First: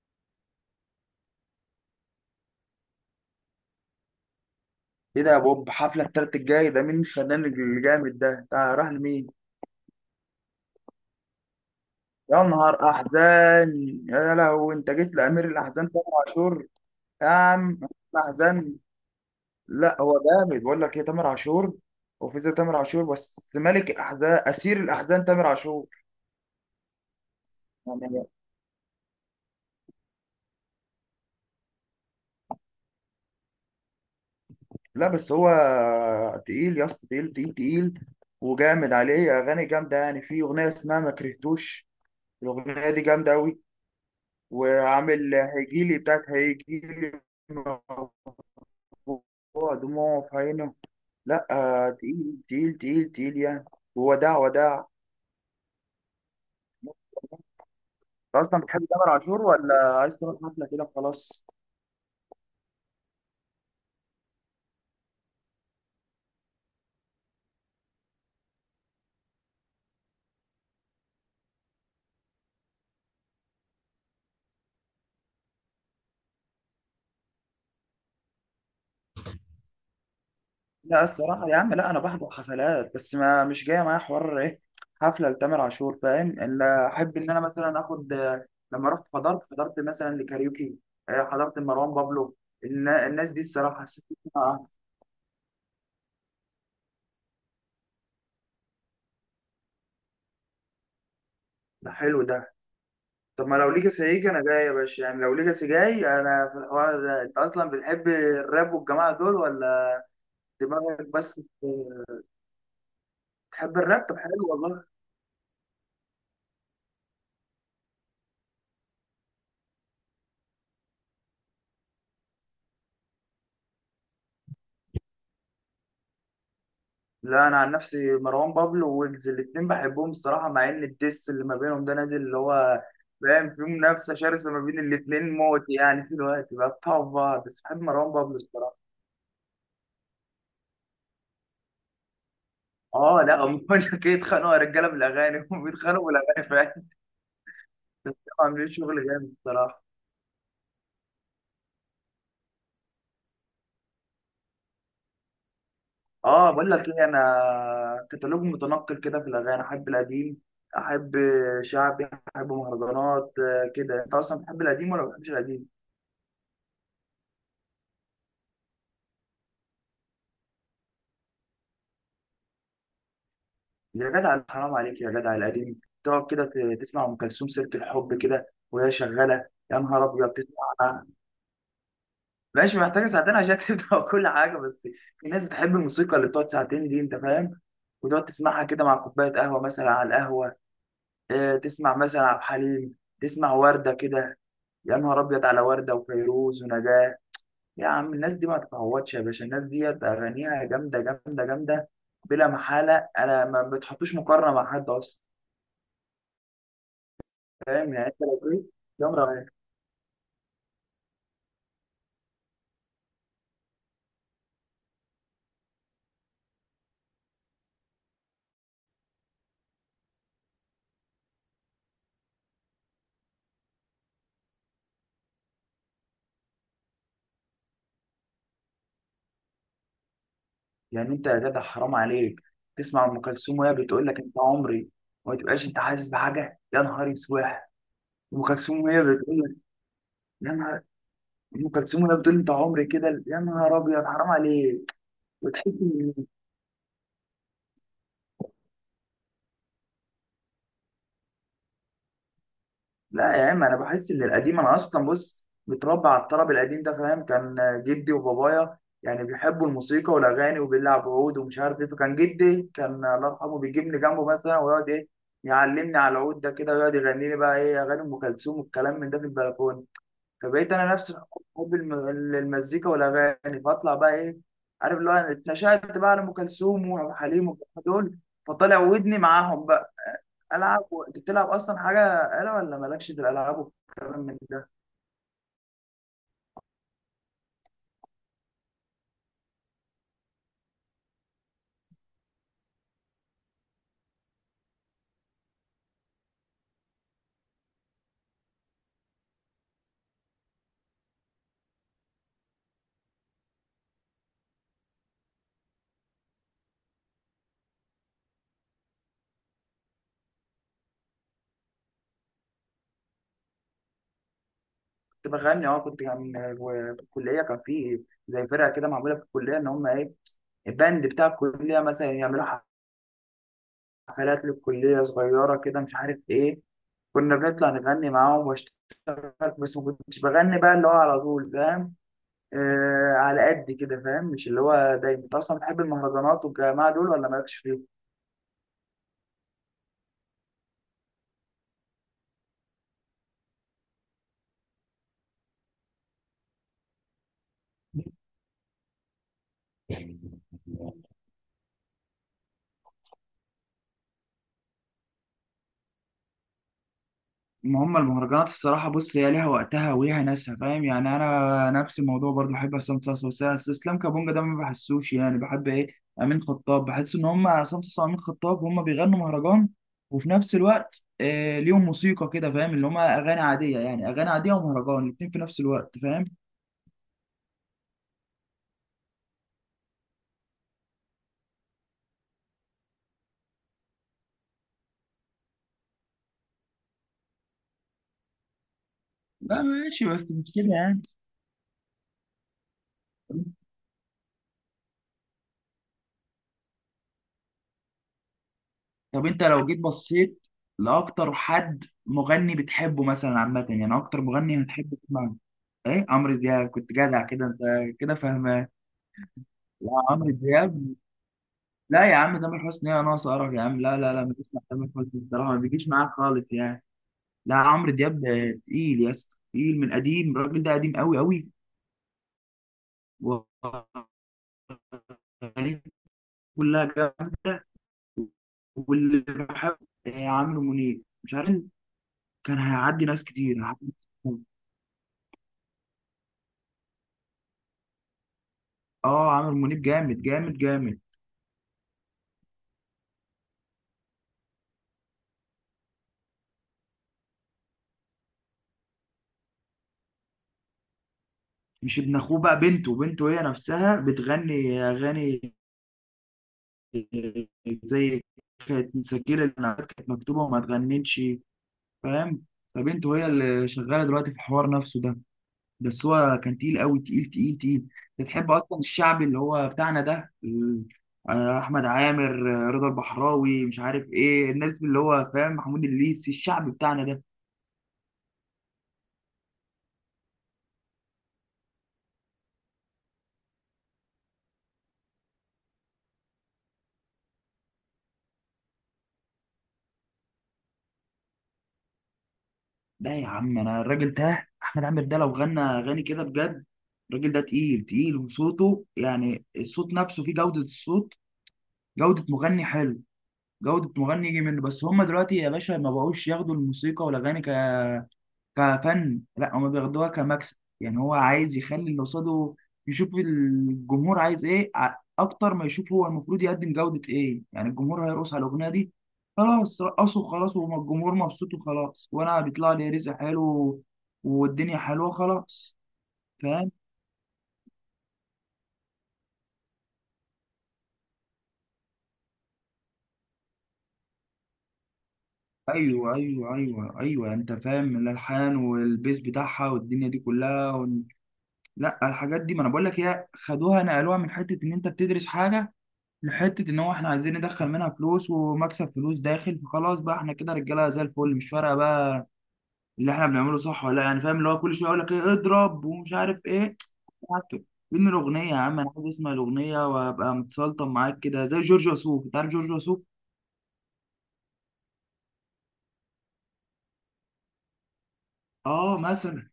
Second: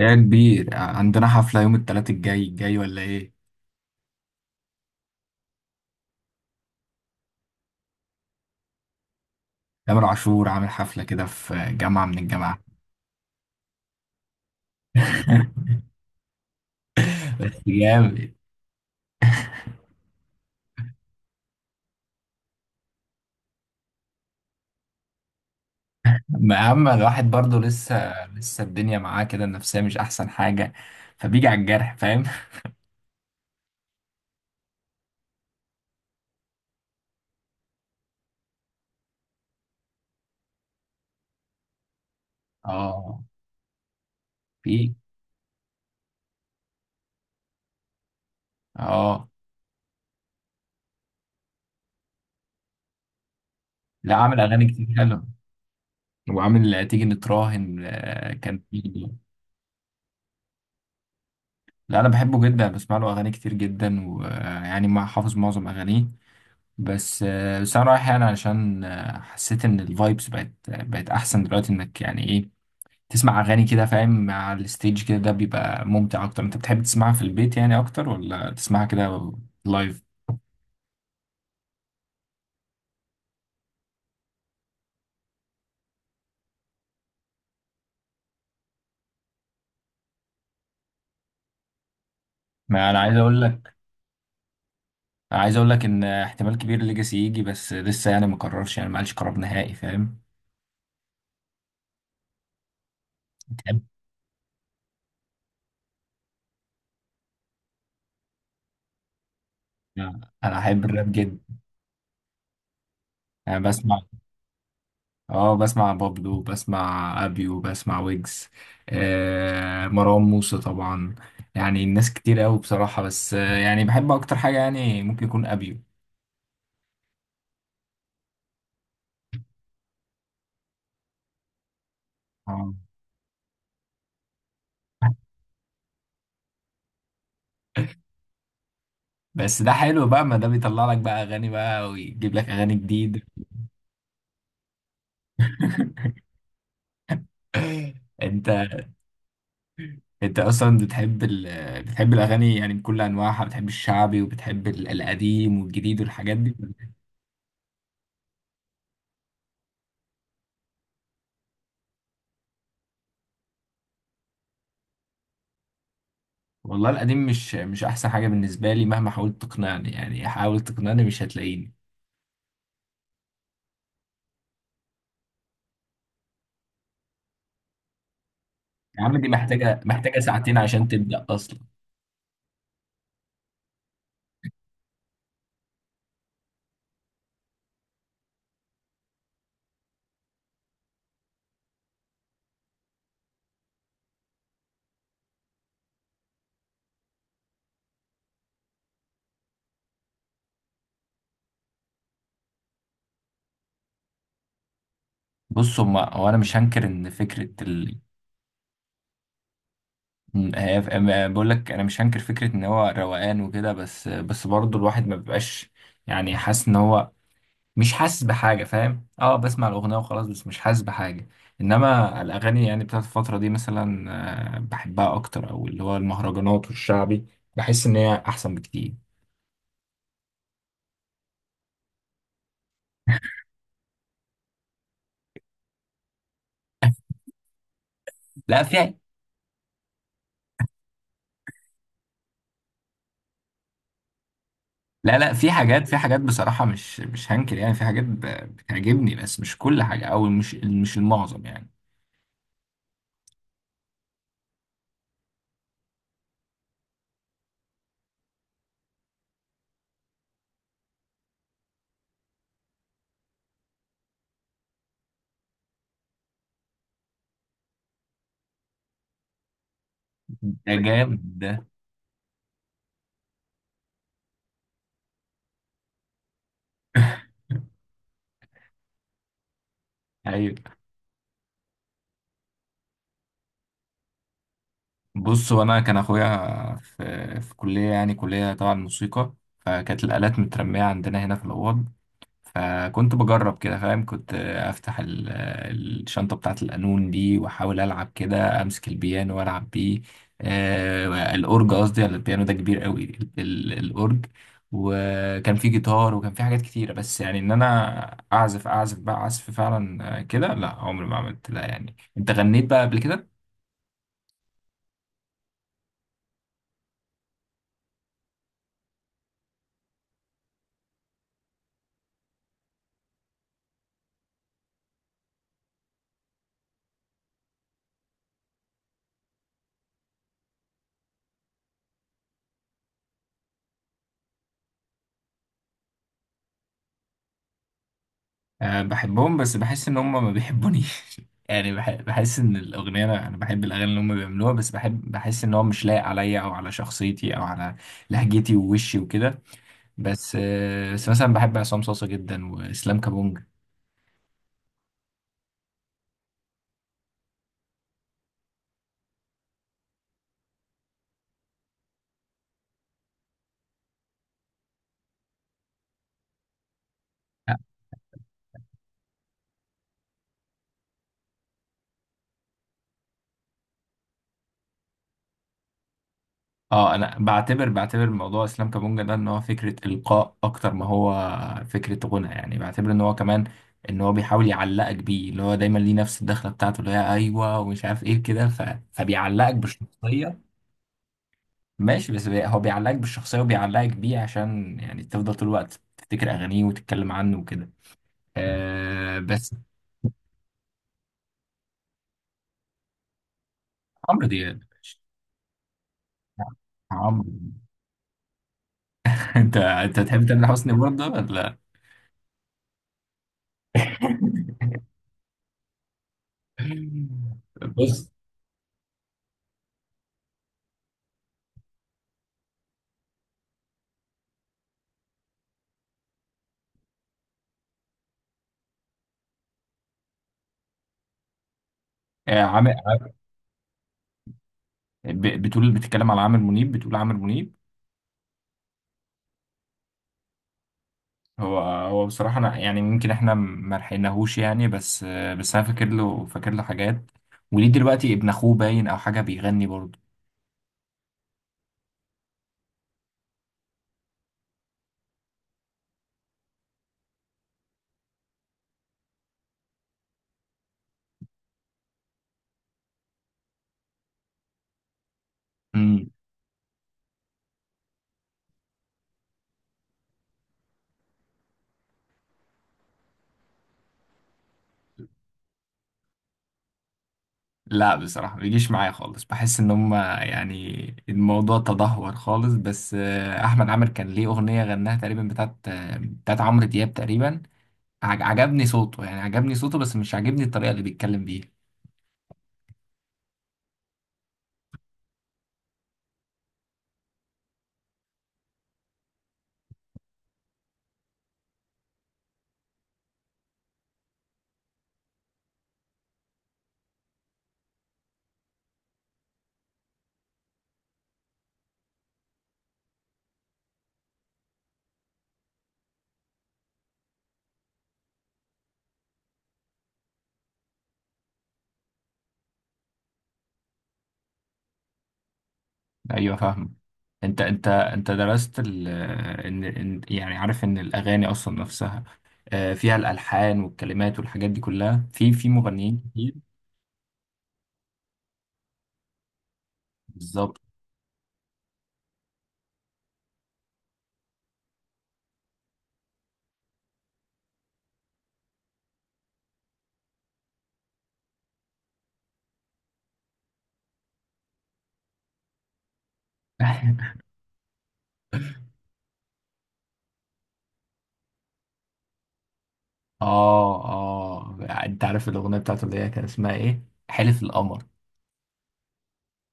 يا كبير، عندنا حفلة يوم التلات الجاي ولا ايه؟ ايه ده يا بوب؟ حفلة التالت الجاي ده مين الفنان الجامد ده؟ ده راح لمين؟ تامر عاشور عامل حفلة كده في جامعة من يا الجامعات. نهار احزان. يا لهوي، انت جيت لامير الاحزان تامر عاشور. يا بس عم، جامد. الاحزان. لا هو جامد، بقول لك ايه، تامر عاشور. وفي زي تامر عاشور؟ بس ملك الاحزان، اسير الاحزان، تامر عاشور. ما أهم، الواحد برضه لسه يعني، لسه الدنيا معاه كده، النفسية مش أحسن حاجة. فبيجي على الجرح، فاهم؟ لا بس هو تقيل يا اسطى، تقيل تقيل تقيل. وجامد، عليه اغاني جامده، يعني في اغنيه اسمها ما كرهتوش، الاغنيه دي اه. جامده قوي. في. وعامل هيجيلي، بتاعت هيجيلي، اه. موضوع دموع في عينه. لا، تقيل تقيل تقيل تقيل يعني، لا، ووداع عامل أغاني وداع. كتير حلوة. وعامل تيجي نتراهن، انت اصلا كان في. بتحب تامر عاشور، ولا عايز تروح حفله كده وخلاص؟ لا، أنا بحبه جدا، بسمع له أغاني كتير جدا، ويعني ما حافظ معظم أغانيه. بس انا رايح يعني علشان حسيت ان الفايبس بقت احسن دلوقتي، انك يعني ايه، تسمع اغاني كده، فاهم، مع الستيج كده ده بيبقى ممتع اكتر. انت بتحب تسمعها في البيت يعني اكتر ولا تسمعها كده لايف؟ لا الصراحه يا عم، لا انا بحضر حفلات، بس ما مش جايه معايا حوار ايه حفله لتامر عاشور. فاهم؟ ان احب ان انا مثلا اخد لما رحت حضرت مثلا لكاريوكي، حضرت مروان بابلو. ما انا عايز الناس اقول دي لك الصراحه حسيت إن أنا- آه، أنا عايز اقول لك ان احتمال كبير ليجاسي يجي، بس لسه يعني ما قررش، يعني ما قالش قرار نهائي، فاهم. ده حلو ده. طب ما لو تحب ليجاسي هيجي انا جاي يا باشا، يعني لو ليجاسي جاي انا في الحوار ده. انت اصلا بتحب الراب والجماعه دول ولا؟ انا احب دماغك الراب جدا. بس. انا بتحب بسمع الراب؟ طب حلو والله. اه بسمع بابلو، بسمع ابيو، بسمع ويجز، مروان موسى طبعا. يعني الناس كتير قوي بصراحة، بس يعني بحب اكتر حاجة يعني ممكن يكون ابيو. لا انا عن نفسي مروان بابلو وويجز الاتنين بحبهم الصراحه، مع ان الديس اللي ما بينهم ده نازل اللي آه. هو، فاهم، في منافسه شرسه ما بين الاتنين موت يعني، في الوقت بقى بتاعوا في بعض، بس بحب مروان بابلو الصراحه. بس ده حلو بقى، ما ده بيطلع لك بقى اغاني بقى، ويجيب لك اغاني جديدة. اه لا هم بقول لك ايه، اتخانقوا يا رجاله بالاغاني هم بيتخانقوا بالاغاني فعلا، عاملين انت شغل جامد الصراحه. انت اصلا بتحب بتحب الاغاني يعني بكل انواعها، بتحب الشعبي وبتحب القديم والجديد والحاجات اه دي؟ بقول لك ايه، انا كتالوج متنقل كده في الاغاني، احب القديم، احب شعبي، احب مهرجانات، كده. انت اصلا بتحب القديم ولا ما بتحبش القديم؟ والله القديم مش احسن حاجة بالنسبة لي، مهما حاولت تقنعني، يعني حاول تقنعني مش هتلاقيني. يا جدع حرام عليك يا جدع، القديم تقعد كده تسمع ام كلثوم، سيره الحب كده وهي يا عم، دي شغاله، يا محتاجة نهار محتاجة ابيض ساعتين عشان تسمع. تبدأ أصلا. ماشي، محتاجه ساعتين عشان تبدا كل حاجه، بس في ناس بتحب الموسيقى اللي بتقعد ساعتين دي، انت فاهم؟ وتقعد تسمعها كده مع كوبايه قهوه، مثلا على القهوه، تسمع مثلا عبد الحليم، تسمع ورده كده. يا نهار ابيض على ورده وفيروز ونجاة. يا عم الناس دي ما تتعوضش يا باشا، الناس دي اغانيها جامده جامده جامده، بلا محاله. انا ما بتحطوش مقارنه مع حد اصلا، بص، هما هو أنا مش هنكر إن فكرة فاهم ال، يعني؟ انت لو ايه، جمرة. إن هي أما بقول لك أنا مش هنكر فكرة إن هو روقان وكده، بس برضه الواحد ما بيبقاش يعني حاسس إن هو مش حاسس بحاجة، فاهم. بسمع الأغنية وخلاص، بس مش حاسس بحاجة. إنما الأغاني يعني بتاعت الفترة دي مثلا، بحبها أكتر، أو اللي هو المهرجانات والشعبي، بحس إن هي أحسن بكتير. يعني انت يا جدع حرام عليك، تسمع ام كلثوم وهي بتقول لك انت عمري، وما تبقاش انت حاسس بحاجه؟ يا نهار اسواح. ام لا، كلثوم فيها. وهي بتقول لك، يا نهار، ام كلثوم وهي بتقول انت عمري كده، يا نهار ابيض، حرام عليك. لا لا، في وتحس. حاجات في حاجات بصراحة، مش هنكر، يعني في حاجات بتعجبني، بس مش كل حاجة، أو مش المعظم يعني. لا يا عم انا بحس ان القديم، انا اصلا بص متربى على الطرب القديم ده، فاهم؟ كان جدي وبابايا يعني بيحبوا الموسيقى والاغاني وبيلعب عود ومش عارف ايه. فكان جدي، كان الله يرحمه، بيجيبني جنبه مثلا ويقعد ايه، يعلمني على العود ده كده، ويقعد يغني لي بقى ايه اغاني ام كلثوم والكلام من ده في البلكونه. فبقيت ده انا نفسي جامد ده. حب المزيكا والاغاني. فاطلع بقى ايه، عارف اللي هو، أنا اتنشأت بقى على ام كلثوم وعبد الحليم والجماعة دول، فطلع ودني معاهم بقى. أيوة. العب انت بتلعب اصلا حاجه، آلة، ولا مالكش في الالعاب والكلام من ده؟ بص، وأنا كان أخويا في كلية، يعني كلية طبعا موسيقى. فكانت الآلات مترمية عندنا هنا في الأوض. فكنت بجرب كده، فاهم، كنت افتح الشنطة بتاعت القانون دي، واحاول العب كده، امسك البيانو والعب بيه. الاورج قصدي، ولا البيانو ده كبير قوي الاورج. وكان في جيتار، وكان في حاجات كتيرة، بس يعني ان انا اعزف بقى عزف فعلا، كده لا، عمري ما عملت، لا يعني انت غنيت بقى قبل كده. كنت بغني، في الكليه، كان في زي فرقه كده معموله في الكليه، ان هم ايه الباند بتاع الكليه مثلا، يعملوا حفلات للكليه صغيره كده، مش عارف ايه. كنا بنطلع نغني معاهم واشتغل، بس ما كنتش بغني بقى اللي هو على طول، فاهم؟ آه على قد كده، فاهم؟ مش اللي هو دايما. انت اصلا بتحب المهرجانات والجماعه دول ولا مالكش أه، بحبهم، بس بحس ان هم ما بيحبونيش. يعني بحس ان الاغنيه، أنا بحب الاغاني اللي هم بيعملوها، بس بحس ان هو مش لايق عليا او على شخصيتي او على لهجتي ووشي وكده. فيهم؟ بس مثلا بحب عصام صاصا جدا واسلام كابونج. ما هم المهرجانات الصراحة بص هي ليها وقتها وليها ناسها، فاهم يعني؟ أنا نفس الموضوع برضو بحب عصام صاصا، بس إسلام كابونجا ده ما بحسوش. يعني بحب إيه، أمين خطاب. بحس إن هم عصام صاصا وأمين خطاب هم بيغنوا مهرجان، وفي نفس الوقت آه ليهم موسيقى كده، فاهم؟ اللي هم أغاني عادية، يعني أغاني عادية ومهرجان الاتنين في نفس الوقت، فاهم؟ اه، انا بعتبر موضوع اسلام كابونجا ده ان هو فكره القاء اكتر ما هو فكره غنى، يعني بعتبر ان هو كمان ان هو بيحاول يعلقك بيه، اللي هو دايما ليه نفس الدخله بتاعته اللي هي ايوه ومش عارف ايه كده. فبيعلقك لا ماشي بس بشخصيه. مش كده يعني. ماشي، بس هو بيعلقك بالشخصية وبيعلقك بيه، عشان يعني تفضل طول الوقت تفتكر أغانيه وتتكلم عنه وكده. طب انت بس. لو جيت بصيت لاكتر حد مغني بتحبه مثلا عامه، يعني اكتر عمرو دياب مغني هتحب ماشي. تسمعه؟ ايه، عمرو دياب، كنت جدع عمرو كده انت، كده فاهمان. أنت لا أنت تحب عمرو تامر حسني دياب. برضه، ولا؟ لا يا عم تامر حسني ايه ناقص قرف يا عم، لا لا لا، ما بسمع تامر حسني بصراحه، ما بيجيش معاك خالص يعني. لا عمرو بص. دياب ده تقيل يا اسطى تقيل، من قديم الراجل ده قديم قوي قوي، واغانيه كلها جامده. واللي بحب، عمرو منيب، مش عارف، كان عامر. هيعدي ناس كتير. بتتكلم على عامر منيب، بتقول عامر منيب. اه عامر منيب، جامد جامد جامد. هو بصراحة أنا يعني، يمكن إحنا ما لحقناهوش يعني، بس أنا فاكر له حاجات. وليه دلوقتي ابن أخوه باين، أو حاجة، بيغني برضه. مش ابن اخوه بقى، بنته، بنته هي نفسها بتغني اغاني زي، كانت مسجله النعات كانت مكتوبه وما تغنتش، فاهم؟ فبنته هي اللي شغاله دلوقتي في الحوار نفسه ده. بس هو كان تقيل قوي، تقيل تقيل تقيل. بتحب اصلا الشعبي اللي هو بتاعنا ده احمد عامر، رضا البحراوي، مش عارف ايه الناس اللي هو، فاهم، محمود الليثي، الشعب بتاعنا ده. لا، بصراحة ما بيجيش معايا خالص، بحس ان هما يعني الموضوع تدهور خالص، بس احمد عامر كان ليه اغنية غناها تقريبا بتاعت عمرو دياب تقريبا. عجبني صوته، يعني عجبني صوته، بس مش عجبني الطريقة اللي بيتكلم بيها. لا يا عم انا الراجل ده احمد عامر ده لو غنى اغاني كده بجد، الراجل ده تقيل تقيل، وصوته يعني الصوت نفسه فيه جودة الصوت، جودة مغني حلو، جودة مغني يجي منه. بس هما دلوقتي يا باشا ما بقوش ياخدوا الموسيقى والاغاني كفن، لا هما بياخدوها كمكسب، يعني هو عايز يخلي اللي قصاده يشوف الجمهور عايز ايه اكتر ما يشوف، هو المفروض يقدم جودة ايه. يعني الجمهور هيرقص على الاغنية دي، خلاص رقصوا خلاص، والجمهور مبسوط وخلاص، وانا بيطلع لي رزق حلو، والدنيا حلوه خلاص، ايوه، فاهمة. فاهم؟ انت درست ال آه، ان إن- يعني عارف ان الاغاني اصلا نفسها فيها الالحان والكلمات والحاجات دي كلها في مغنيين ايوه كتير. ايوه ايوه ايوه، يعني انت فاهم الالحان والبيس بتاعها والدنيا دي بالظبط. كلها، وال... لا الحاجات دي، ما انا بقول لك، هي خدوها نقلوها من حته ان انت بتدرس حاجه لحته ان هو احنا عايزين ندخل منها فلوس ومكسب، فلوس داخل، فخلاص بقى احنا كده رجاله زي الفل، مش فارقه بقى اللي احنا بنعمله صح ولا لا، يعني فاهم؟ اللي هو كل شويه يقول لك ايه، اضرب ومش عارف ايه. عك- فين الاغنيه يا عم، انا عايز اسمع الاغنيه وابقى متسلطن معاك كده زي جورج وسوف. انت عارف جورج وسوف؟ اه، اه، انت عارف الاغنيه بتاعته اللي هي كان اسمها ايه؟ حلف القمر. اه مثلا.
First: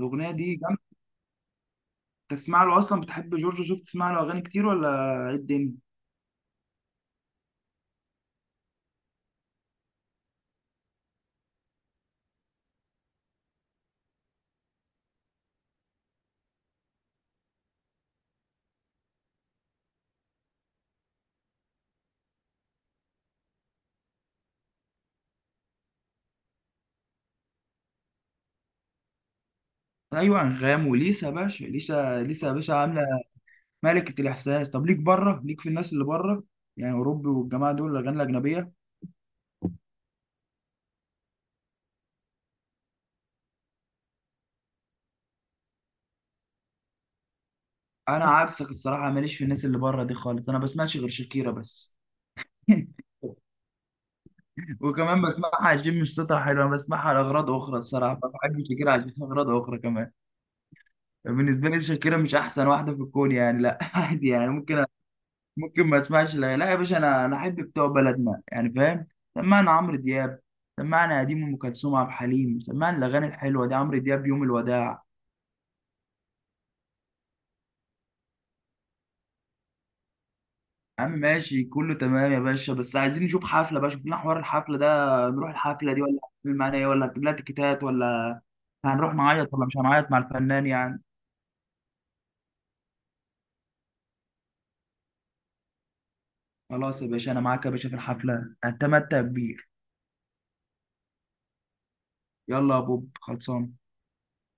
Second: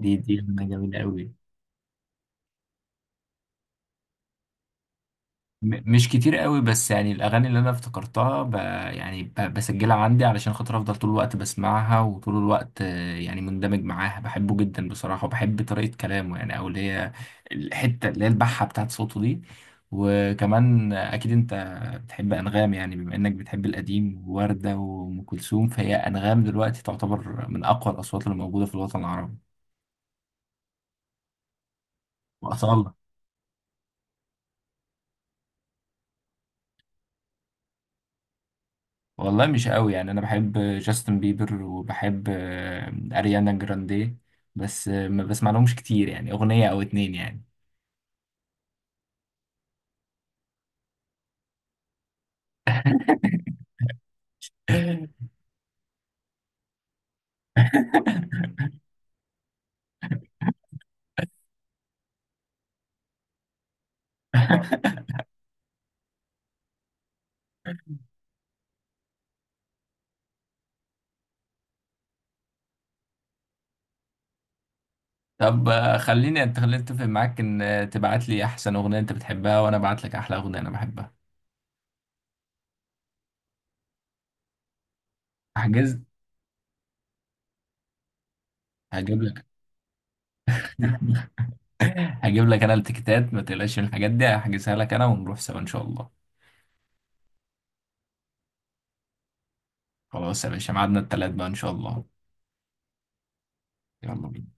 دي دي دي اغنيه جامده. جميله قوي. تسمع له اصلا؟ بتحب جورج وسوف؟ تسمع له اغاني كتير ولا ايه الدنيا؟ مش كتير قوي، بس يعني الاغاني اللي انا افتكرتها يعني بسجلها عندي علشان خاطر افضل طول الوقت بسمعها، وطول الوقت يعني مندمج معاها، بحبه جدا بصراحه، وبحب طريقه كلامه، يعني او اللي هي الحته اللي هي البحه بتاعت صوته دي. وكمان، اكيد انت بتحب انغام، يعني بما انك بتحب القديم ووردة وام كلثوم، فهي انغام دلوقتي تعتبر من اقوى الاصوات اللي موجوده في الوطن العربي. ايوه انغام وليسا يا باشا، ليسا ليسا يا باشا واصاله. عامله ملكة الإحساس. طب ليك بره؟ ليك في الناس اللي بره يعني، أوروبي والجماعة دول، الأغاني الأجنبية. والله مش قوي، يعني انا بحب جاستن بيبر، وبحب اريانا جراندي، بس ما بسمع لهمش كتير، يعني اغنية او اتنين يعني. أنا عكسك الصراحة، ماليش في الناس اللي بره دي خالص، أنا بسمعش غير شاكيرا بس وكمان بسمعها عشان مش صوتها حلو، أنا بسمعها لأغراض أخرى الصراحة، ما بحبش شاكيرا عشان أغراض أخرى كمان. بالنسبة لي شاكيرا مش أحسن واحدة في الكون يعني، لا عادي يعني، ممكن، ما أسمعش. لا لا يا باشا، أنا أحب بتوع بلدنا يعني، فاهم؟ سمعنا عمرو دياب، سمعنا قديم أم كلثوم عبد الحليم، سمعنا الأغاني الحلوة دي، عمرو دياب يوم الوداع. طب خليني خليني اتفق معاك ان تبعت لي احسن اغنية انت بتحبها، وانا ابعت لك احلى اغنية انا يا عم بحبها. ماشي كله تمام يا باشا، بس عايزين نشوف حفلة بقى، شوف لنا حوار الحفلة ده، نروح الحفلة هحجز. دي ولا هتعمل معانا ايه ولا هتجيب لها تيكيتات ولا؟ هنروح هجيب لك. نعيط ولا مش هنعيط مع الفنان يعني؟ هجيب لك انا التيكيتات، ما تقلقش من الحاجات دي، هحجزها لك انا ونروح سوا ان شاء الله. خلاص يا باشا انا معاك يا باشا في الحفلة، هتمتع كبير. خلاص يا باشا، ميعادنا التلات بقى ان شاء الله. يلا يا بوب، خلصان. يلا بينا.